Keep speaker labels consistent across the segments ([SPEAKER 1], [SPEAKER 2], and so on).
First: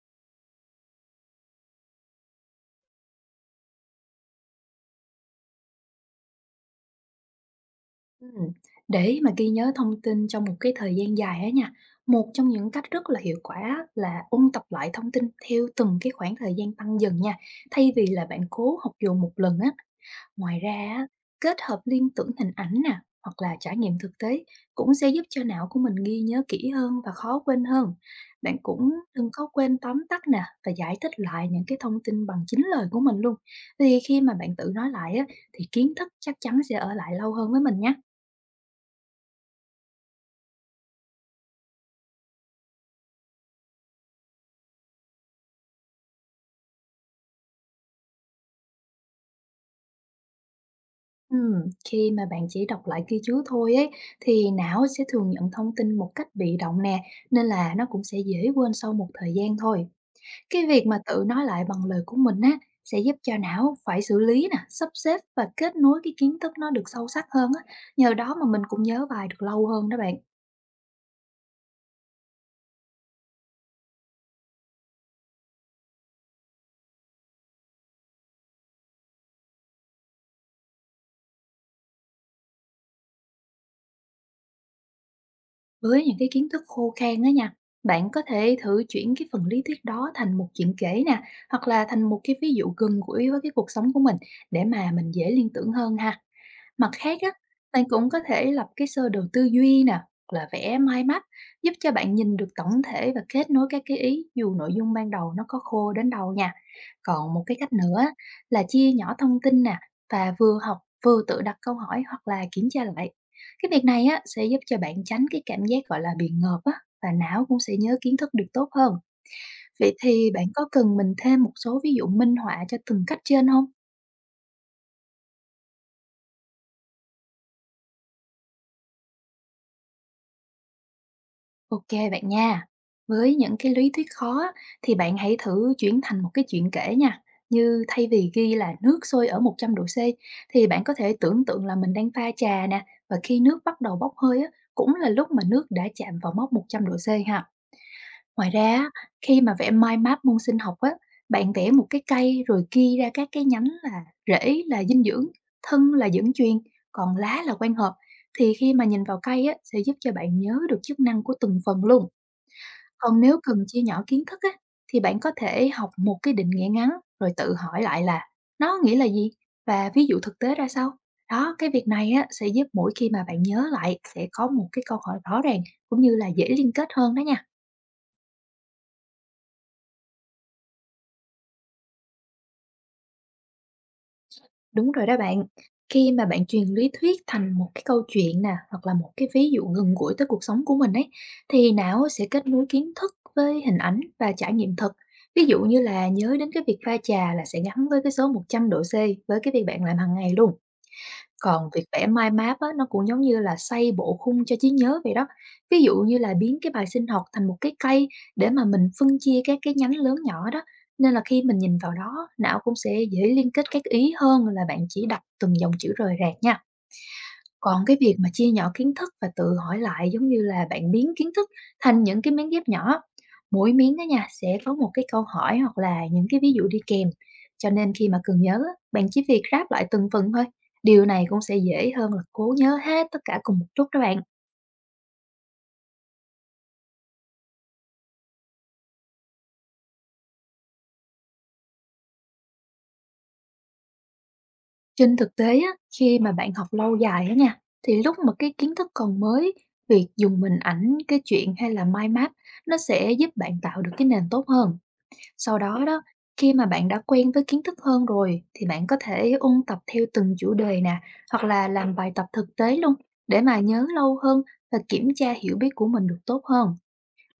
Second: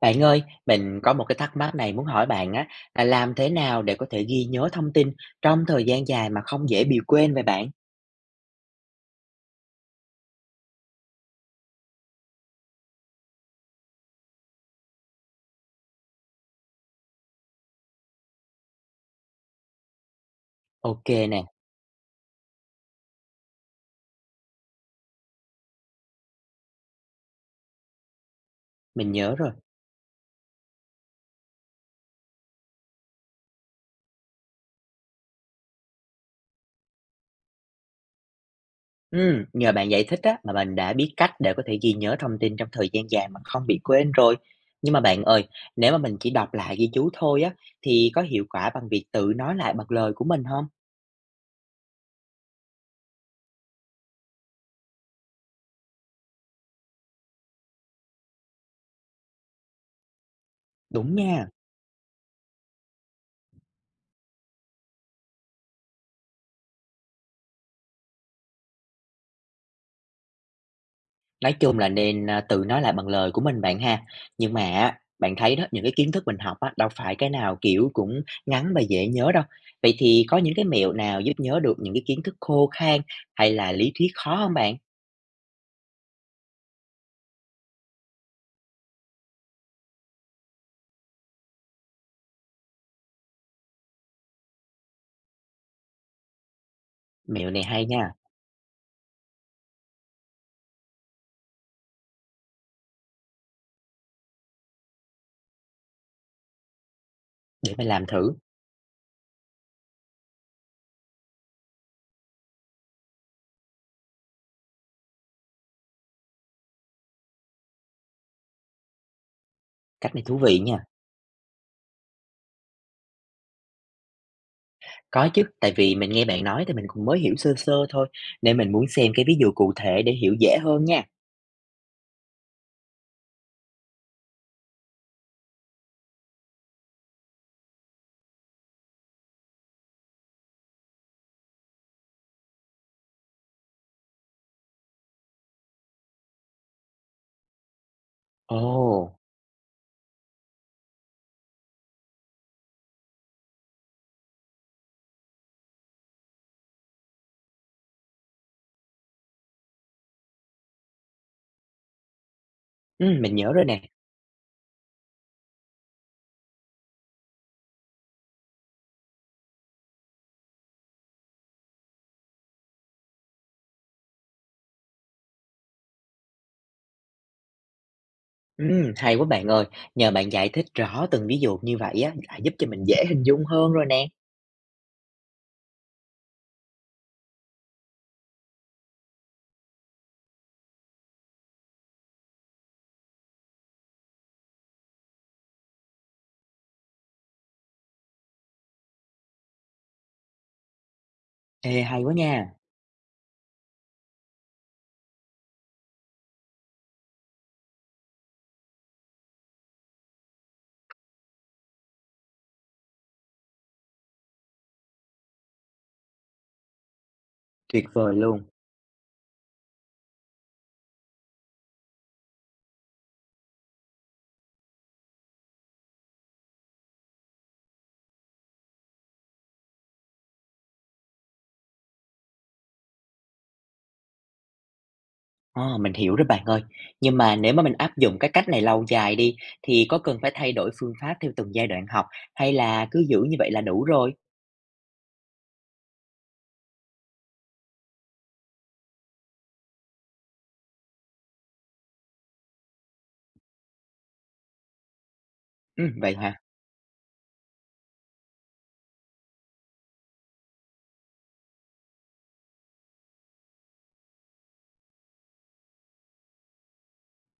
[SPEAKER 1] Bạn ơi, mình có một cái thắc mắc này muốn hỏi bạn á, là làm thế nào để có thể ghi nhớ thông tin trong thời gian dài mà không dễ bị quên vậy bạn?
[SPEAKER 2] Ừm, để mà ghi nhớ thông tin trong một cái thời gian dài á nha, một trong những cách rất là hiệu quả là ôn tập lại thông tin theo từng cái khoảng thời gian tăng dần nha, thay vì là bạn cố học dồn một lần á. Ngoài ra á,
[SPEAKER 1] Ok nè,
[SPEAKER 2] kết hợp liên tưởng hình ảnh nè, hoặc là trải nghiệm thực tế cũng sẽ giúp cho não của mình ghi nhớ kỹ hơn và khó quên hơn. Bạn cũng
[SPEAKER 1] mình
[SPEAKER 2] đừng
[SPEAKER 1] nhớ
[SPEAKER 2] có
[SPEAKER 1] rồi.
[SPEAKER 2] quên tóm tắt nè và giải thích lại những cái thông tin bằng chính lời của mình luôn. Vì khi mà bạn tự nói lại á, thì kiến thức chắc chắn sẽ ở lại lâu hơn với mình nhé.
[SPEAKER 1] Nhờ bạn giải thích á, mà mình đã biết cách để có thể ghi nhớ thông tin trong thời gian dài mà không bị quên rồi. Nhưng mà bạn ơi, nếu mà mình chỉ đọc lại ghi chú thôi á, thì có hiệu quả bằng việc tự nói lại bằng lời của mình không?
[SPEAKER 2] Ừm, Khi mà bạn chỉ đọc lại ghi chú thôi ấy, thì não sẽ thường nhận thông tin một cách bị động nè, nên là nó cũng sẽ dễ quên sau một thời gian thôi. Cái việc mà
[SPEAKER 1] Đúng
[SPEAKER 2] tự nói
[SPEAKER 1] nha.
[SPEAKER 2] lại bằng lời của mình á, sẽ giúp cho não phải xử lý nè, sắp xếp và kết nối cái kiến thức nó được sâu sắc hơn á. Nhờ đó mà mình cũng nhớ bài được lâu hơn đó bạn.
[SPEAKER 1] Nói chung là nên, tự nói lại bằng lời của mình bạn ha. Nhưng mà á, bạn thấy đó, những cái kiến thức mình học á, đâu phải cái nào, kiểu, cũng ngắn và dễ nhớ đâu. Vậy thì có những cái mẹo nào giúp nhớ được những cái kiến thức khô khan hay là lý thuyết khó không bạn?
[SPEAKER 2] Với những cái kiến thức khô khan đó nha, bạn có thể thử chuyển cái phần lý thuyết đó thành một chuyện kể nè, hoặc là thành một cái ví dụ gần gũi với cái cuộc sống của mình để mà mình dễ liên tưởng hơn ha. Mặt khác á,
[SPEAKER 1] Mẹo này
[SPEAKER 2] bạn
[SPEAKER 1] hay
[SPEAKER 2] cũng
[SPEAKER 1] nha,
[SPEAKER 2] có thể lập cái sơ đồ tư duy nè, hoặc là vẽ mind map giúp cho bạn nhìn được tổng thể và kết nối các cái ý dù nội dung ban đầu nó có khô đến đâu nha. Còn một cái cách
[SPEAKER 1] để mình
[SPEAKER 2] nữa
[SPEAKER 1] làm
[SPEAKER 2] á,
[SPEAKER 1] thử,
[SPEAKER 2] là chia nhỏ thông tin nè và vừa học vừa tự đặt câu hỏi hoặc là kiểm tra lại. Cái việc này á sẽ giúp cho bạn tránh cái cảm giác gọi là bị ngợp á và não cũng sẽ nhớ kiến thức được tốt hơn. Vậy
[SPEAKER 1] cách này
[SPEAKER 2] thì
[SPEAKER 1] thú
[SPEAKER 2] bạn
[SPEAKER 1] vị
[SPEAKER 2] có
[SPEAKER 1] nha.
[SPEAKER 2] cần mình thêm một số ví dụ minh họa cho từng cách trên không?
[SPEAKER 1] Có chứ, tại vì mình nghe bạn nói thì mình cũng mới hiểu sơ sơ thôi, nên mình muốn xem cái ví dụ cụ thể để hiểu dễ hơn nha.
[SPEAKER 2] Ok bạn nha. Với những cái lý thuyết khó á, thì bạn hãy thử chuyển thành một cái chuyện kể nha. Như thay vì ghi là nước sôi ở 100°C thì bạn có thể tưởng tượng là mình đang pha trà nè, và khi nước bắt đầu bốc hơi á, cũng là lúc mà nước đã chạm vào mốc 100°C ha. Ngoài ra á,
[SPEAKER 1] Ồ,
[SPEAKER 2] khi mà vẽ mind map môn sinh học á, bạn vẽ một cái cây rồi ghi ra các cái nhánh là rễ là dinh dưỡng, thân là dẫn truyền, còn lá là quang hợp, thì khi mà nhìn vào cây á, sẽ giúp cho bạn nhớ được chức năng của từng phần luôn. Còn
[SPEAKER 1] mình
[SPEAKER 2] nếu
[SPEAKER 1] nhớ
[SPEAKER 2] cần
[SPEAKER 1] rồi nè.
[SPEAKER 2] chia nhỏ kiến thức á, thì bạn có thể học một cái định nghĩa ngắn rồi tự hỏi lại là nó nghĩa là gì và ví dụ thực tế ra sao. Đó, cái việc này á, sẽ giúp mỗi khi mà bạn nhớ lại sẽ có một cái câu hỏi rõ ràng, cũng như là dễ liên kết hơn đó nha.
[SPEAKER 1] Hay quá bạn ơi, nhờ bạn giải thích rõ từng ví dụ như vậy á, đã giúp cho mình dễ hình dung hơn rồi nè.
[SPEAKER 2] Đúng rồi đó bạn. Khi mà bạn truyền lý thuyết thành một cái câu chuyện nè, hoặc là một cái ví dụ gần gũi tới cuộc sống của mình ấy, thì não á sẽ kết nối kiến thức với hình ảnh và trải nghiệm thực. Ví dụ như là nhớ đến cái việc pha trà là sẽ gắn với cái số 100°C với cái việc bạn làm hàng ngày luôn. Còn
[SPEAKER 1] Ê,
[SPEAKER 2] việc
[SPEAKER 1] hay
[SPEAKER 2] vẽ
[SPEAKER 1] quá
[SPEAKER 2] mind
[SPEAKER 1] nha,
[SPEAKER 2] map á, nó cũng giống như là xây bộ khung cho trí nhớ vậy đó. Ví dụ như là biến cái bài sinh học thành một cái cây để mà mình phân chia các cái nhánh lớn nhỏ đó. Nên là khi mình nhìn vào đó, não cũng sẽ dễ liên kết các ý hơn là bạn chỉ đọc từng dòng chữ rời rạc nha. Còn
[SPEAKER 1] tuyệt
[SPEAKER 2] cái
[SPEAKER 1] vời
[SPEAKER 2] việc mà
[SPEAKER 1] luôn.
[SPEAKER 2] chia nhỏ kiến thức và tự hỏi lại giống như là bạn biến kiến thức thành những cái miếng ghép nhỏ. Mỗi miếng đó nha sẽ có một cái câu hỏi hoặc là những cái ví dụ đi kèm. Cho nên khi mà cần nhớ, á, bạn chỉ việc ráp lại từng phần thôi. Điều này cũng sẽ dễ hơn là cố nhớ hết tất cả cùng một lúc đó bạn.
[SPEAKER 1] À, mình hiểu rồi bạn ơi. Nhưng mà nếu mà mình áp dụng cái cách này lâu dài đi, thì có cần phải thay đổi phương pháp theo từng giai đoạn học hay là cứ giữ như vậy là đủ rồi?
[SPEAKER 2] Trên thực tế á, khi mà bạn học lâu dài á nha, thì lúc mà cái kiến thức còn mới, việc dùng hình ảnh, cái chuyện hay là mind map nó sẽ giúp bạn tạo được cái nền tốt hơn. Sau đó
[SPEAKER 1] Ừ,
[SPEAKER 2] đó,
[SPEAKER 1] vậy hả?
[SPEAKER 2] khi mà bạn đã quen với kiến thức hơn rồi thì bạn có thể ôn tập theo từng chủ đề nè, hoặc là làm bài tập thực tế luôn, để mà nhớ lâu hơn và kiểm tra hiểu biết của mình được tốt hơn.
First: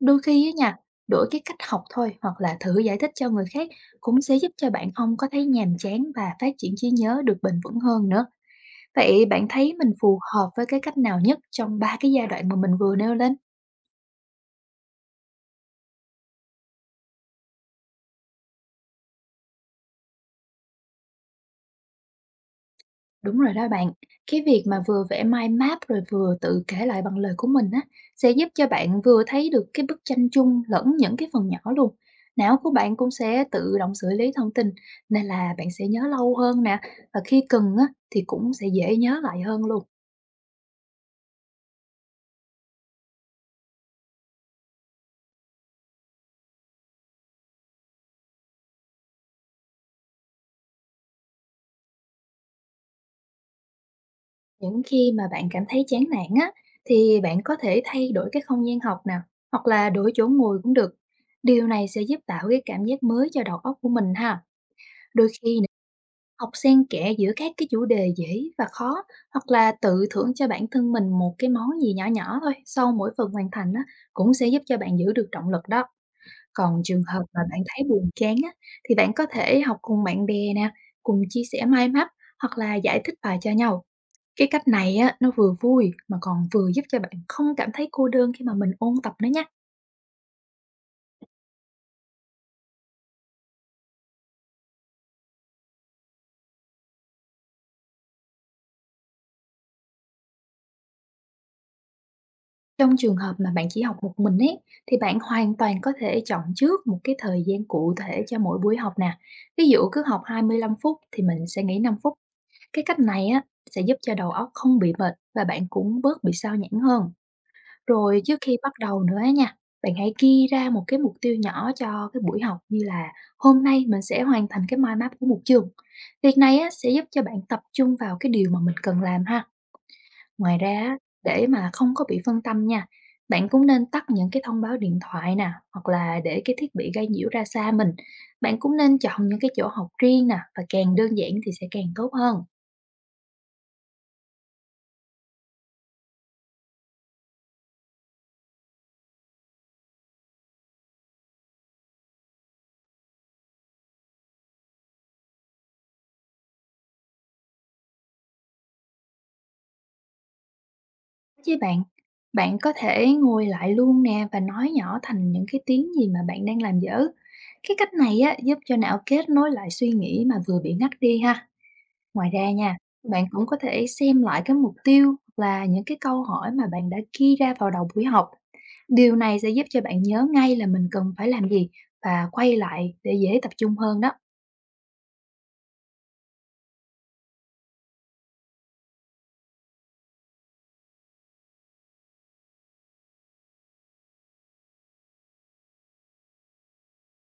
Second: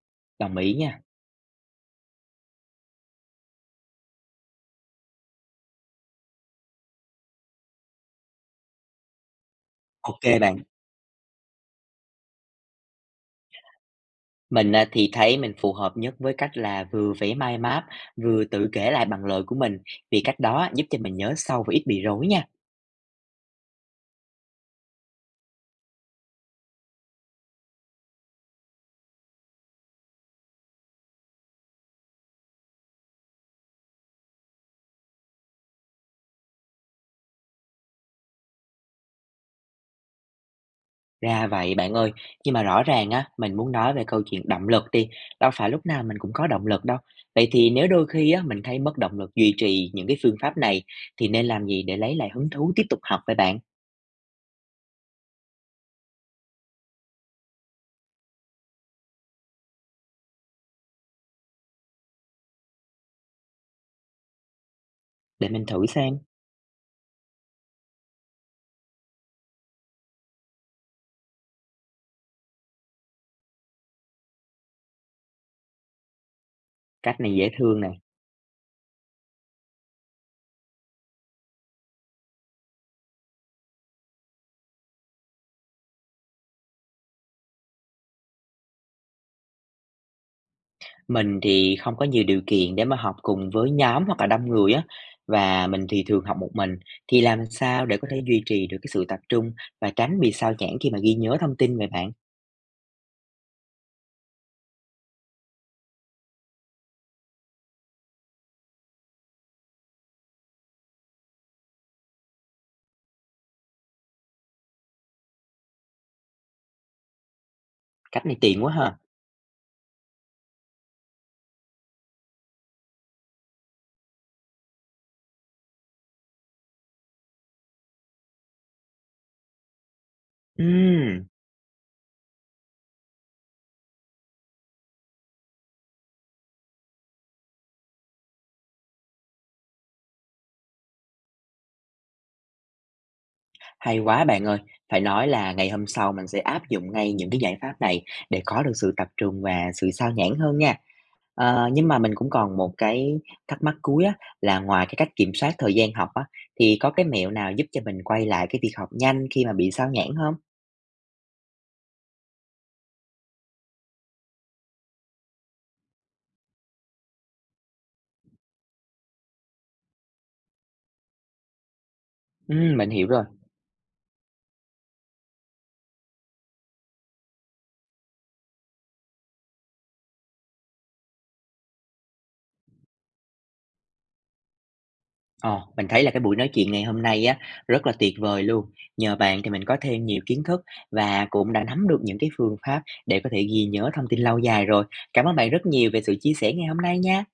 [SPEAKER 2] Đôi khi á
[SPEAKER 1] Đồng ý
[SPEAKER 2] nha,
[SPEAKER 1] nha.
[SPEAKER 2] đổi cái cách học thôi hoặc là thử giải thích cho người khác cũng sẽ giúp cho bạn không có thấy nhàm chán và phát triển trí nhớ được bền vững hơn nữa. Vậy bạn thấy mình phù
[SPEAKER 1] Ok
[SPEAKER 2] hợp
[SPEAKER 1] bạn.
[SPEAKER 2] với cái cách nào nhất trong ba cái giai đoạn mà mình vừa nêu lên?
[SPEAKER 1] Mình à, thì thấy mình phù hợp nhất với cách là vừa vẽ mind map, vừa tự kể lại bằng lời của mình, vì cách đó giúp cho mình nhớ sâu và ít bị rối nha.
[SPEAKER 2] Đúng rồi đó bạn, cái việc mà vừa vẽ mind map rồi vừa tự kể lại bằng lời của mình á, sẽ giúp cho bạn vừa thấy được cái bức tranh chung lẫn những cái phần nhỏ luôn. Não của bạn cũng sẽ tự động xử lý thông tin, nên là bạn sẽ nhớ lâu hơn nè, và khi cần á, thì cũng sẽ dễ nhớ lại hơn luôn.
[SPEAKER 1] Ra vậy bạn ơi, nhưng mà rõ ràng á, mình muốn nói về câu chuyện động lực đi, đâu phải lúc nào mình cũng có động lực đâu. Vậy thì nếu đôi khi á, mình thấy mất động lực duy trì những cái phương pháp này, thì nên làm gì để lấy lại hứng thú tiếp tục học với bạn?
[SPEAKER 2] Những khi mà bạn cảm thấy chán nản á, thì bạn có thể thay đổi cái không gian học nào, hoặc là đổi chỗ ngồi cũng được. Điều này sẽ giúp tạo cái cảm giác mới cho đầu óc của mình ha. Đôi
[SPEAKER 1] Để
[SPEAKER 2] khi.
[SPEAKER 1] mình thử xem,
[SPEAKER 2] Học xen kẽ giữa các cái chủ đề dễ và khó, hoặc là tự thưởng cho bản thân mình một cái món gì nhỏ nhỏ thôi sau mỗi phần hoàn thành á, cũng sẽ giúp cho bạn giữ được động lực đó. Còn trường
[SPEAKER 1] cách
[SPEAKER 2] hợp
[SPEAKER 1] này
[SPEAKER 2] mà
[SPEAKER 1] dễ
[SPEAKER 2] bạn
[SPEAKER 1] thương
[SPEAKER 2] thấy
[SPEAKER 1] nè.
[SPEAKER 2] buồn chán á, thì bạn có thể học cùng bạn bè nè, cùng chia sẻ mind map hoặc là giải thích bài cho nhau. Cái cách này á, nó vừa vui mà còn vừa giúp cho bạn không cảm thấy cô đơn khi mà mình ôn tập nữa nha.
[SPEAKER 1] Mình thì không có nhiều điều kiện để mà học cùng với nhóm hoặc là đông người á, và mình thì thường học một mình, thì làm sao để có thể duy trì được cái sự tập trung và tránh bị sao nhãng khi mà ghi nhớ thông tin về bạn?
[SPEAKER 2] Trong trường hợp mà bạn chỉ học một mình ấy, thì bạn hoàn toàn có thể chọn trước một cái thời gian cụ thể cho mỗi buổi học nè. Ví dụ, cứ học 25 phút thì mình sẽ nghỉ 5 phút. Cái cách này á sẽ giúp cho đầu óc không bị mệt và bạn cũng bớt bị sao nhãng hơn. Rồi
[SPEAKER 1] Cách
[SPEAKER 2] trước
[SPEAKER 1] này
[SPEAKER 2] khi
[SPEAKER 1] tiện
[SPEAKER 2] bắt
[SPEAKER 1] quá ha.
[SPEAKER 2] đầu nữa á nha, bạn hãy ghi ra một cái mục tiêu nhỏ cho cái buổi học, như là hôm nay mình sẽ hoàn thành cái mind map của một trường. Việc này á sẽ giúp cho bạn tập trung vào cái điều mà mình cần làm ha. Ngoài ra á,
[SPEAKER 1] Ừm.
[SPEAKER 2] để mà không có bị phân tâm nha, bạn cũng nên tắt những cái thông báo điện thoại nè, hoặc là để cái thiết bị gây nhiễu ra xa mình. Bạn cũng nên chọn những cái chỗ học riêng nè, và càng đơn giản thì sẽ càng tốt hơn.
[SPEAKER 1] Hay quá bạn ơi, phải nói là ngày hôm sau mình sẽ áp dụng ngay những cái giải pháp này để có được sự tập trung và sự sao nhãng hơn nha. Nhưng mà mình cũng còn một cái thắc mắc cuối á, là ngoài cái cách kiểm soát thời gian học á, thì có cái mẹo nào giúp cho mình quay lại cái việc học nhanh khi mà bị sao nhãng không?
[SPEAKER 2] Với bạn, bạn có thể ngồi lại luôn nè và nói nhỏ thành những cái tiếng gì mà bạn đang làm dở. Cái cách này á, giúp cho não kết nối lại suy nghĩ mà vừa bị ngắt đi ha. Ngoài ra
[SPEAKER 1] Ừ,
[SPEAKER 2] nha,
[SPEAKER 1] mình hiểu
[SPEAKER 2] bạn
[SPEAKER 1] rồi.
[SPEAKER 2] cũng có thể xem lại cái mục tiêu hoặc là những cái câu hỏi mà bạn đã ghi ra vào đầu buổi học. Điều này sẽ giúp cho bạn nhớ ngay là mình cần phải làm gì và quay lại để dễ tập trung hơn đó.
[SPEAKER 1] Ồ, mình thấy là cái buổi nói chuyện ngày hôm nay á rất là tuyệt vời luôn. Nhờ bạn thì mình có thêm nhiều kiến thức và cũng đã nắm được những cái phương pháp để có thể ghi nhớ thông tin lâu dài rồi. Cảm ơn bạn rất nhiều về sự chia sẻ ngày hôm nay nha.